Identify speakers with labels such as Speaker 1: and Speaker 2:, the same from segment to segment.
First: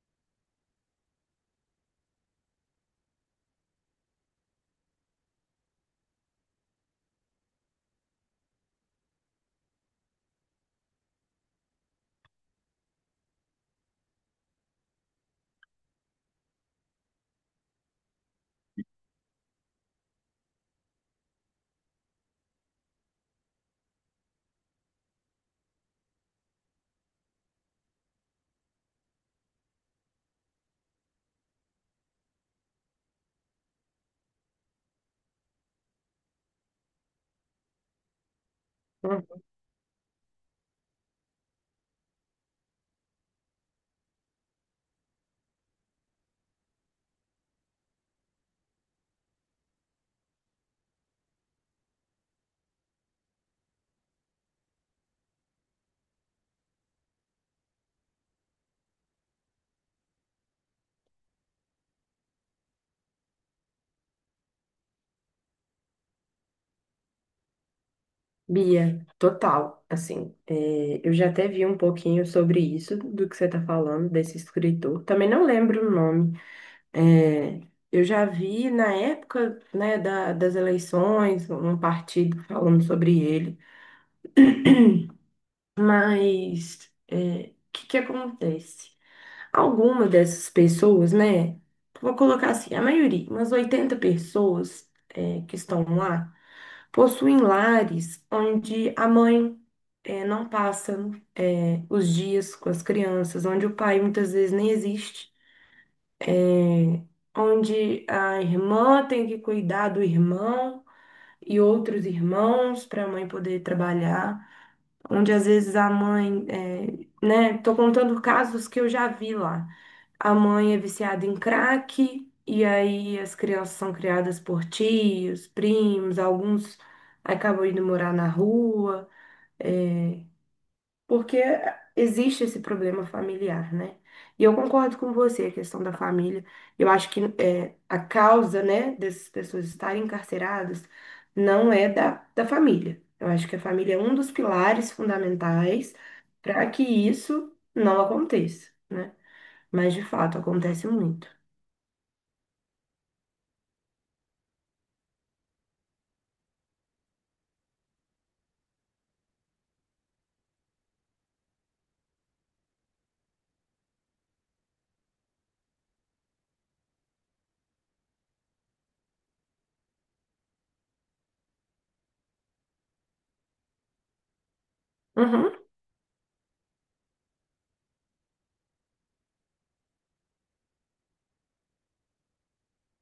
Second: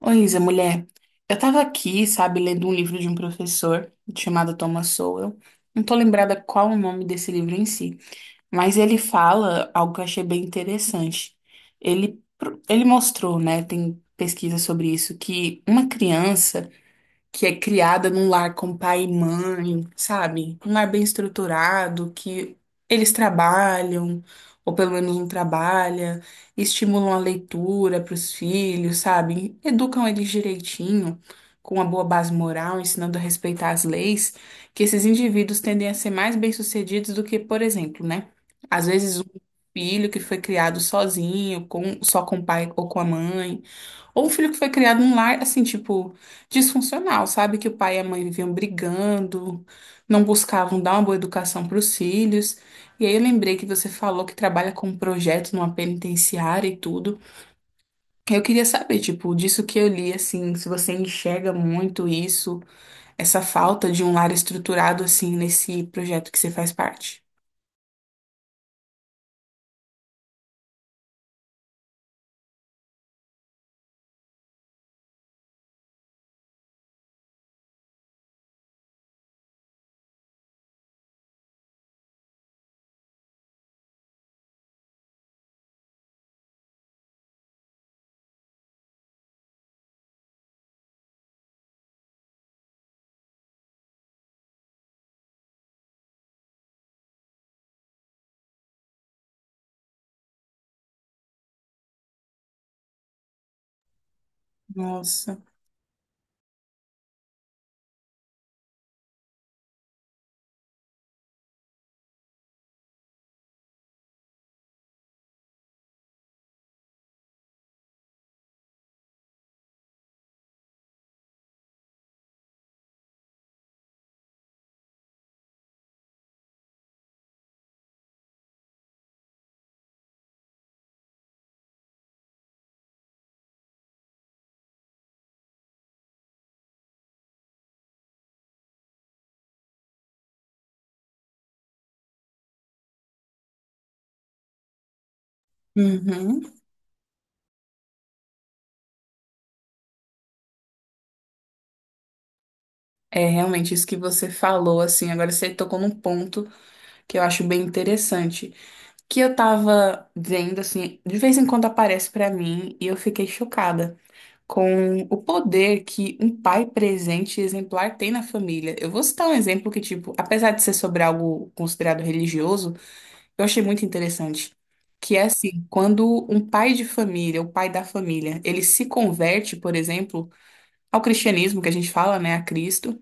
Speaker 1: Oi, Isa, mulher. Eu tava aqui, sabe, lendo um livro de um professor chamado Thomas Sowell. Não tô lembrada qual o nome desse livro em si, mas ele fala algo que eu achei bem interessante. Ele mostrou, né, tem pesquisa sobre isso, que uma criança que é criada num lar com pai e mãe, sabe? Um lar bem estruturado, que eles trabalham, ou pelo menos um trabalha, estimulam a leitura para os filhos, sabe? Educam eles direitinho, com uma boa base moral, ensinando a respeitar as leis, que esses indivíduos tendem a ser mais bem-sucedidos do que, por exemplo, né? Às vezes um
Speaker 2: Hum,
Speaker 1: filho que foi criado sozinho, só com o pai ou com a mãe. Ou um filho que foi criado num lar, assim, tipo, disfuncional, sabe? Que o pai e a mãe viviam brigando, não buscavam dar uma boa educação para os filhos. E aí eu lembrei que você falou que trabalha com um projeto numa penitenciária e tudo. Eu queria saber, tipo, disso que eu li, assim, se você enxerga muito isso, essa falta de um lar estruturado, assim, nesse projeto que você faz parte.
Speaker 2: Bia, total, assim, é, eu já até vi um pouquinho sobre isso, do que você está falando, desse escritor, também não lembro o nome. É, eu já vi na época, né, das eleições, um partido falando sobre ele. Mas é, o que que acontece? Algumas dessas pessoas, né? Vou colocar assim, a maioria, umas 80 pessoas, é, que estão lá, possuem lares onde a mãe, é, não passa, é, os dias com as crianças, onde o pai muitas vezes nem existe,
Speaker 1: Nossa.
Speaker 2: onde a irmã tem que cuidar do irmão e outros irmãos para a mãe poder trabalhar, onde às vezes a mãe, é, né? Tô contando casos que eu já vi lá. A mãe é viciada em crack, e aí as crianças são criadas por tios, primos, alguns acabam indo morar na rua. É, porque existe esse problema familiar, né? E eu concordo com você, a questão da família. Eu acho que, é, a causa, né, dessas pessoas estarem encarceradas não é da família. Eu acho que a família é um dos pilares fundamentais
Speaker 1: Uhum.
Speaker 2: para que isso não aconteça, né? Mas, de fato, acontece muito.
Speaker 1: É realmente isso que você falou, assim, agora você tocou num ponto que eu acho bem interessante. Que eu tava vendo, assim, de vez em quando aparece pra mim e eu fiquei chocada com o poder que um pai presente e exemplar tem na família. Eu vou citar um exemplo que, tipo, apesar de ser sobre algo considerado religioso, eu achei muito interessante. Que é
Speaker 2: Uhum,
Speaker 1: assim, quando um pai de família, o pai da família, ele se converte, por exemplo, ao cristianismo que a gente fala, né, a Cristo,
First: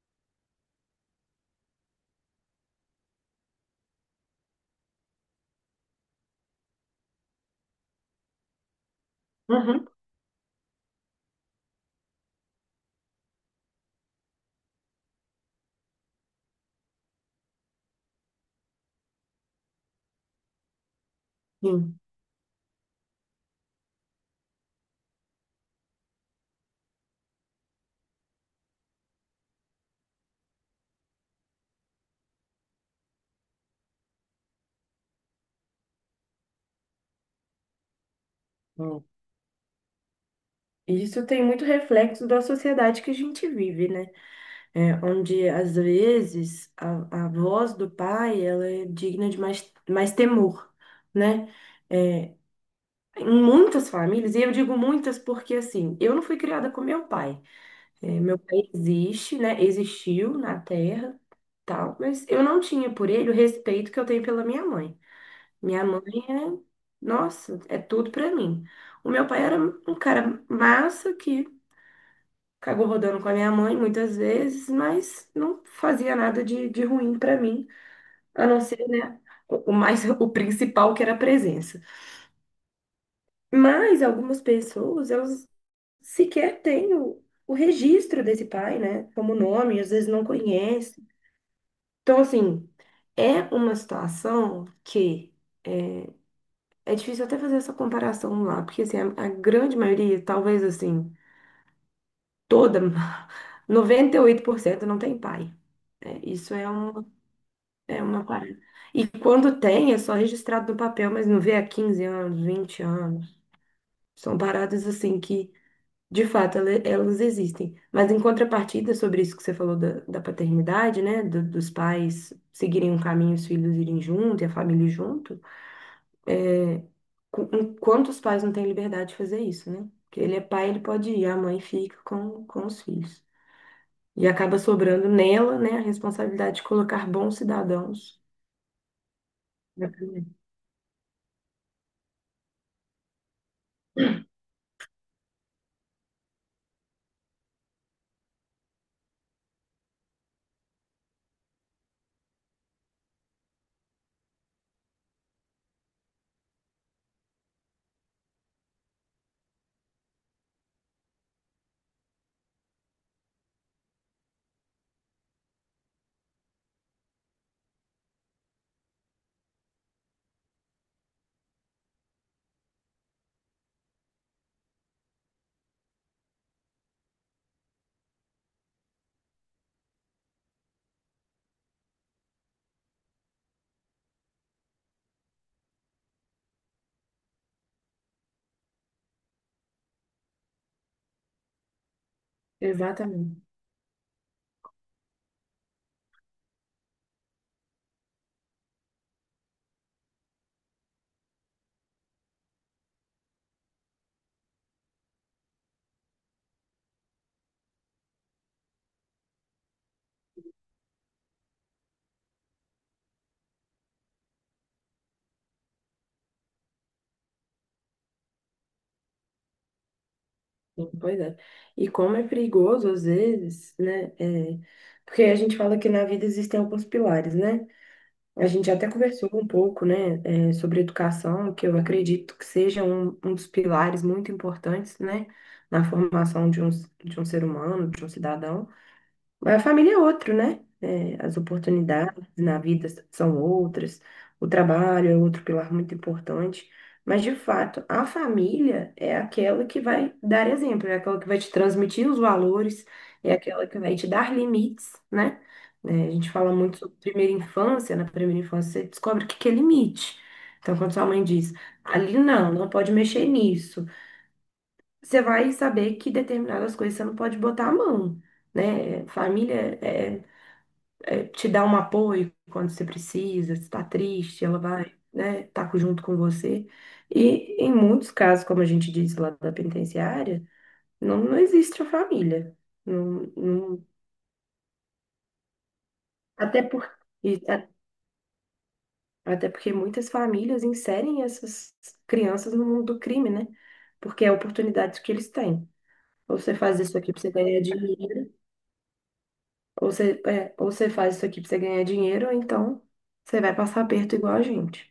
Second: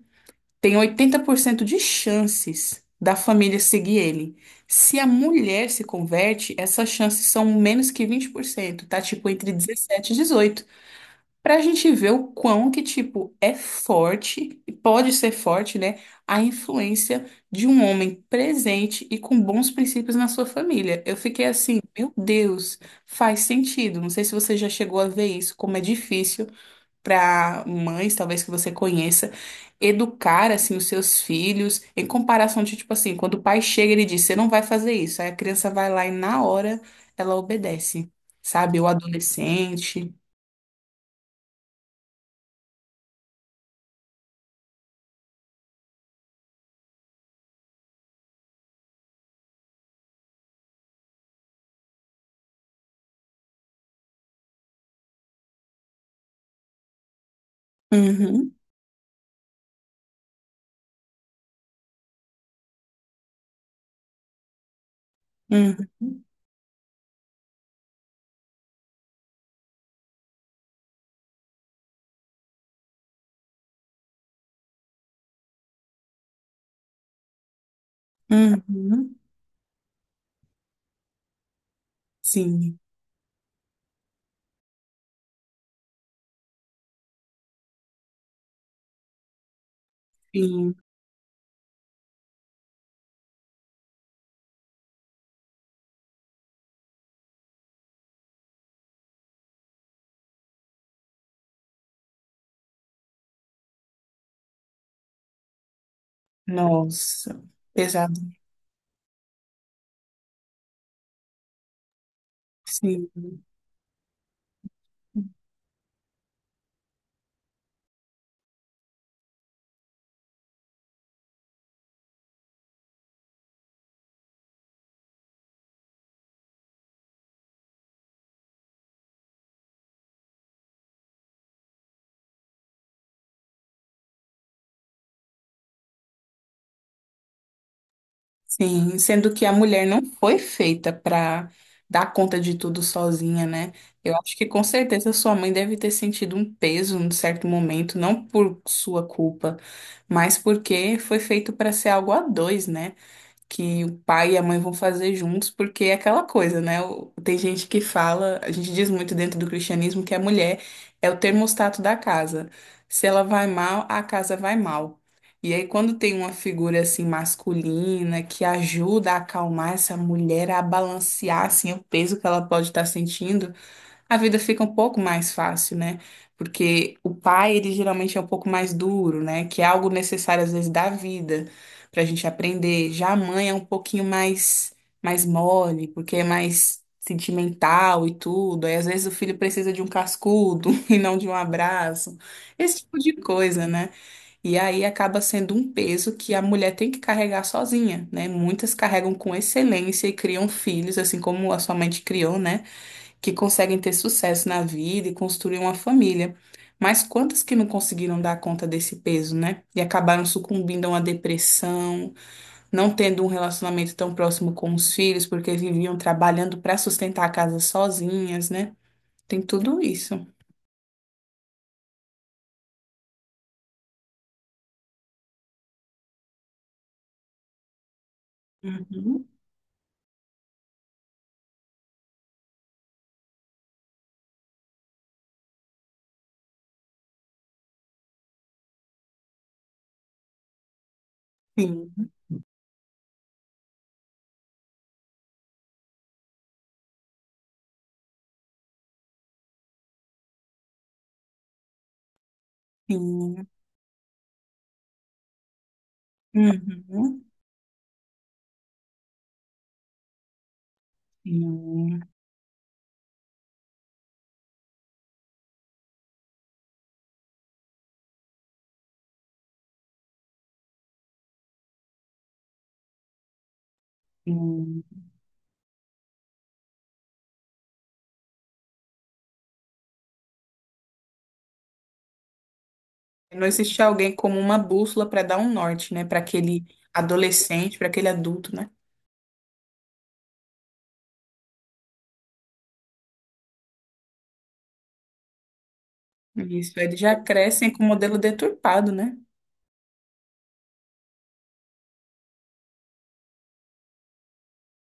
Speaker 1: tem 80% de chances da família seguir ele. Se a mulher se converte, essas chances são menos que 20%, tá? Tipo, entre
Speaker 2: uhum,
Speaker 1: 17 e 18. Pra gente ver o quão que, tipo, é forte, e pode ser forte, né? A influência de um homem presente e com bons princípios na sua família. Eu fiquei assim,
Speaker 2: sim.
Speaker 1: meu Deus, faz sentido. Não sei se você já chegou a ver isso, como é difícil para mães, talvez que você conheça, educar assim os seus filhos em comparação de tipo assim, quando o pai chega e ele diz, você não vai fazer isso. Aí a criança vai lá e na hora ela obedece, sabe? O
Speaker 2: Hum.
Speaker 1: adolescente.
Speaker 2: Isso tem muito reflexo da sociedade que a gente vive, né? É, onde às vezes a voz do pai ela é digna de mais, mais temor, né? É, em muitas famílias, e eu digo muitas porque assim, eu não fui criada com meu pai. É, meu
Speaker 1: Uhum,
Speaker 2: pai existe, né? Existiu na Terra, tal, mas eu não tinha por ele o respeito que eu tenho pela minha mãe. Minha
Speaker 1: uhum,
Speaker 2: mãe, é, nossa, é tudo pra mim. O meu pai era um cara massa que acabou rodando com a minha mãe muitas vezes, mas não fazia nada de, de ruim para mim, a não ser,
Speaker 1: uhum.
Speaker 2: né, o mais o principal, que era a presença.
Speaker 1: Sim,
Speaker 2: Mas algumas pessoas, elas sequer têm o registro desse pai, né, como nome, às vezes não
Speaker 1: sim.
Speaker 2: conhece. Então, assim, é uma situação que é difícil até fazer essa comparação lá, porque assim, a grande maioria, talvez assim, toda 98% não tem pai. Né? Isso é um...
Speaker 1: Nossa,
Speaker 2: É
Speaker 1: pesado.
Speaker 2: uma parada. E quando tem, é só registrado no papel, mas não vê há 15 anos, vinte
Speaker 1: Sim.
Speaker 2: anos. São paradas assim que, de fato, elas existem. Mas em contrapartida, sobre isso que você falou da paternidade, né? Dos pais seguirem um caminho, os filhos irem junto e a família ir junto. Enquanto os pais não têm liberdade de fazer isso, né? Porque ele é pai, ele pode ir, a mãe fica com os filhos. E acaba sobrando nela, né, a responsabilidade de colocar bons cidadãos
Speaker 1: Sim, sendo que a mulher
Speaker 2: na
Speaker 1: não
Speaker 2: família.
Speaker 1: foi feita para dar conta de tudo sozinha, né? Eu acho que com certeza sua mãe deve ter sentido um peso num certo momento, não por sua culpa, mas porque foi feito para ser algo a dois, né? Que o pai e a mãe vão fazer juntos, porque é aquela coisa, né? O- Tem gente que fala, a gente diz muito dentro do cristianismo que a mulher é o termostato da casa. Se ela vai mal, a casa vai mal. E aí, quando tem uma figura assim masculina que ajuda a acalmar essa mulher, a balancear assim o peso que ela pode estar sentindo, a vida fica um pouco mais fácil, né? Porque o pai, ele geralmente é um pouco mais duro, né? Que é algo necessário, às vezes, da vida, pra gente aprender. Já a mãe é um pouquinho mais mole, porque é mais sentimental e tudo. Aí, às vezes, o filho precisa de um cascudo e não de um abraço. Esse tipo de
Speaker 2: Exatamente.
Speaker 1: coisa, né? E aí acaba sendo um peso que a mulher tem que carregar sozinha, né? Muitas carregam com excelência e criam filhos, assim como a sua mãe te criou, né? Que conseguem ter sucesso na vida e construir uma família. Mas quantas que não conseguiram dar conta desse peso, né? E acabaram sucumbindo a uma depressão, não tendo um relacionamento tão próximo com os filhos, porque viviam trabalhando para sustentar a casa sozinhas, né? Tem tudo isso.
Speaker 2: Sim, pois é. E como é perigoso, às vezes, né? É, porque a gente fala que na vida existem alguns pilares, né? A gente até
Speaker 1: Uhum.
Speaker 2: conversou um pouco, né, é, sobre educação, que eu acredito que seja um dos pilares muito importantes, né, na formação de um ser humano, de um cidadão. Mas a família é outro, né? É, as
Speaker 1: Sim,
Speaker 2: oportunidades na vida são outras, o trabalho é outro pilar muito importante. Mas, de fato, a família é aquela que vai dar exemplo, é aquela que vai te transmitir os valores, é
Speaker 1: sim.
Speaker 2: aquela que vai te dar limites, né? É, a gente fala muito sobre
Speaker 1: Uhum.
Speaker 2: primeira infância, na primeira infância você descobre o que que é limite. Então, quando sua mãe diz,
Speaker 1: Sim,
Speaker 2: ali não, não pode mexer nisso, você vai saber que determinadas coisas você não pode botar a mão. Né? Família é, eh, te dar um apoio quando você precisa, se está triste, ela
Speaker 1: sim.
Speaker 2: vai, né, tá junto com você. E em muitos casos, como a gente diz lá da penitenciária, não, não existe a família. Não,
Speaker 1: Não existe
Speaker 2: não...
Speaker 1: alguém como uma bússola para dar um norte, né? Para
Speaker 2: até
Speaker 1: aquele
Speaker 2: por, e a-
Speaker 1: adolescente, para aquele adulto, né?
Speaker 2: até porque muitas famílias inserem essas crianças no mundo do crime, né? Porque é a oportunidade que eles têm. Ou você
Speaker 1: Isso,
Speaker 2: faz isso
Speaker 1: eles
Speaker 2: aqui
Speaker 1: já
Speaker 2: para você ganhar
Speaker 1: crescem com o modelo
Speaker 2: dinheiro,
Speaker 1: deturpado, né?
Speaker 2: ou você faz isso aqui para você ganhar dinheiro, ou então você vai passar aperto igual a gente.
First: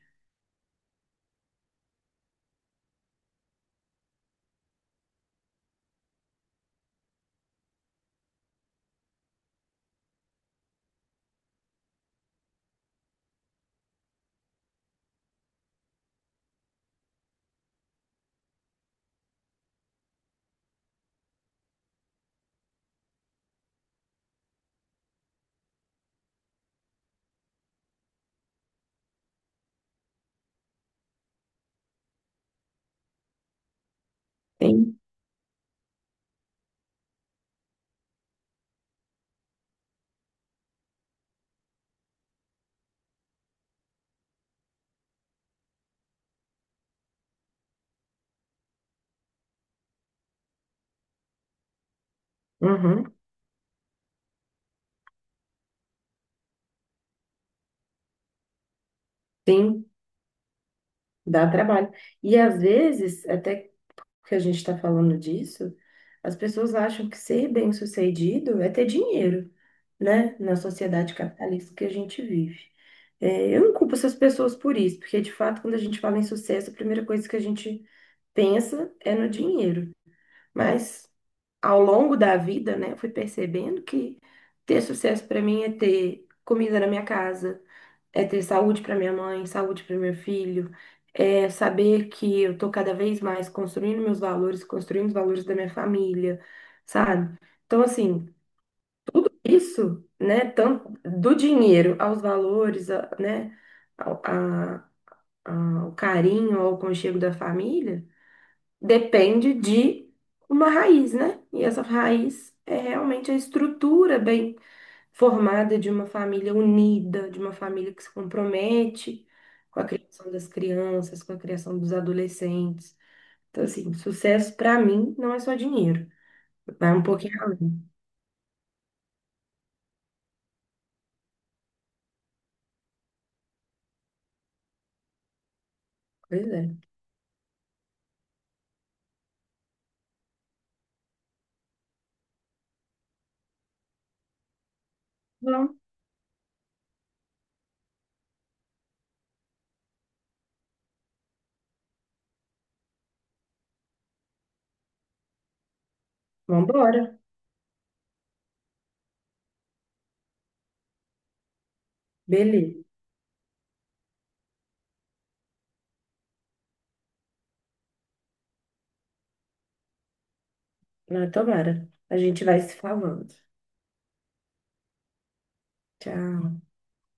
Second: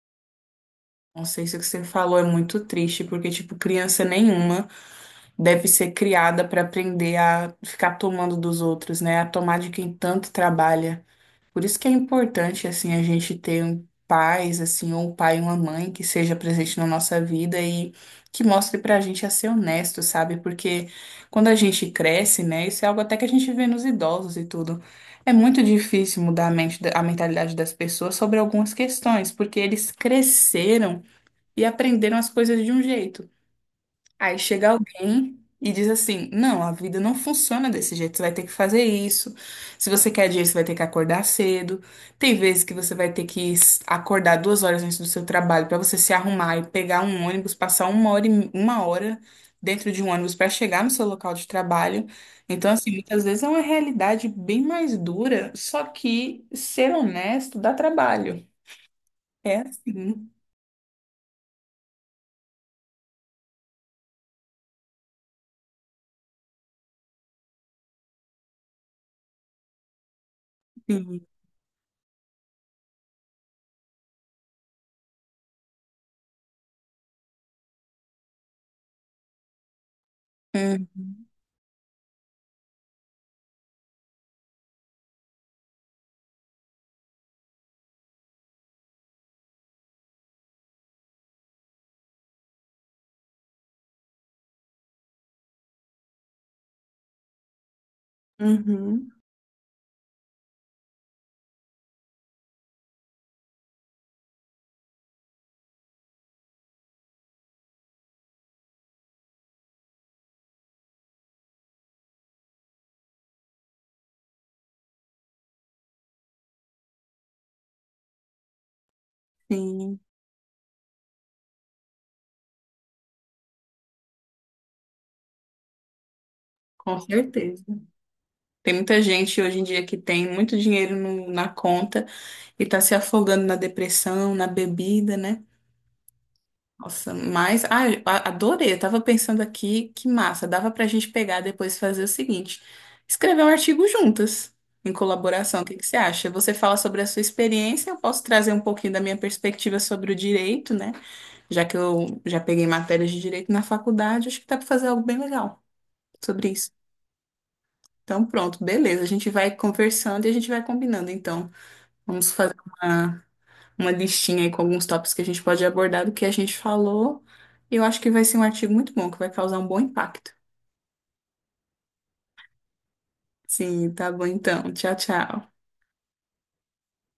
Speaker 1: Não sei se o que você falou é muito triste, porque, tipo, criança nenhuma deve ser criada para aprender a ficar tomando dos outros, né? A tomar de quem tanto trabalha. Por isso que é importante, assim, a gente ter um pais, assim, ou um pai e uma mãe que seja presente na nossa vida e que mostre pra gente a ser honesto, sabe? Porque quando a gente cresce, né, isso é algo até que a gente vê nos idosos e tudo. É muito difícil mudar a mente, a mentalidade das pessoas sobre algumas questões, porque eles cresceram e aprenderam as coisas de um jeito. Aí chega
Speaker 2: Tem.
Speaker 1: alguém e diz assim: não, a vida não funciona desse jeito, você vai ter que fazer isso. Se você quer dinheiro, você vai ter que acordar cedo. Tem vezes que você vai ter que acordar 2 horas antes do seu trabalho para você se arrumar e pegar um ônibus, passar uma hora, uma hora dentro de um ônibus para chegar no seu local de trabalho. Então, assim,
Speaker 2: Uhum.
Speaker 1: muitas vezes é uma realidade bem mais dura, só que ser honesto dá trabalho. É
Speaker 2: Sim,
Speaker 1: assim.
Speaker 2: dá trabalho. E às vezes, até que a gente está falando disso, as pessoas acham que ser bem-sucedido é ter dinheiro, né? Na sociedade
Speaker 1: Sim.
Speaker 2: capitalista que a gente vive. É, eu não culpo essas pessoas por isso, porque de fato, quando a gente fala em sucesso, a primeira coisa que a gente pensa é no dinheiro. Mas
Speaker 1: Uhum.
Speaker 2: ao longo da vida, né, eu fui percebendo que ter sucesso para mim é ter comida na minha casa, é ter saúde para minha mãe, saúde para meu filho, é saber que eu tô cada vez mais construindo meus valores, construindo os valores da minha família, sabe? Então, assim,
Speaker 1: Uhum.
Speaker 2: tudo isso, né, tanto do dinheiro aos valores, né, ao, o carinho, ao aconchego da família, depende de uma raiz, né? E essa raiz é realmente a estrutura bem formada de uma família unida, de uma família que se compromete com a
Speaker 1: Sim,
Speaker 2: criação das crianças, com a criação dos adolescentes. Então, assim, sucesso para mim não é só dinheiro, vai
Speaker 1: com
Speaker 2: um pouquinho
Speaker 1: certeza.
Speaker 2: além.
Speaker 1: Tem muita gente hoje em dia que tem muito dinheiro na conta e tá se afogando na depressão, na bebida, né?
Speaker 2: Pois é.
Speaker 1: Nossa, mas ah, eu adorei. Eu tava pensando aqui, que massa, dava pra gente pegar depois e fazer o seguinte: escrever um artigo juntas, em colaboração. O que
Speaker 2: Bom,
Speaker 1: que você acha? Você fala sobre a sua experiência, eu posso trazer um pouquinho da minha perspectiva sobre o direito, né? Já que eu já peguei matérias de direito na faculdade, acho que dá pra fazer algo bem legal sobre
Speaker 2: vamos
Speaker 1: isso.
Speaker 2: embora.
Speaker 1: Então, pronto, beleza. A gente vai conversando e a gente vai combinando. Então, vamos fazer
Speaker 2: Beleza.
Speaker 1: uma, uma listinha aí com alguns tópicos que a gente pode abordar do que a gente falou. Eu acho que vai ser um artigo muito bom, que vai causar um bom impacto.
Speaker 2: Não, tomara. A gente vai se falando.
Speaker 1: Sim, tá bom então. Tchau, tchau.
Speaker 2: Tchau.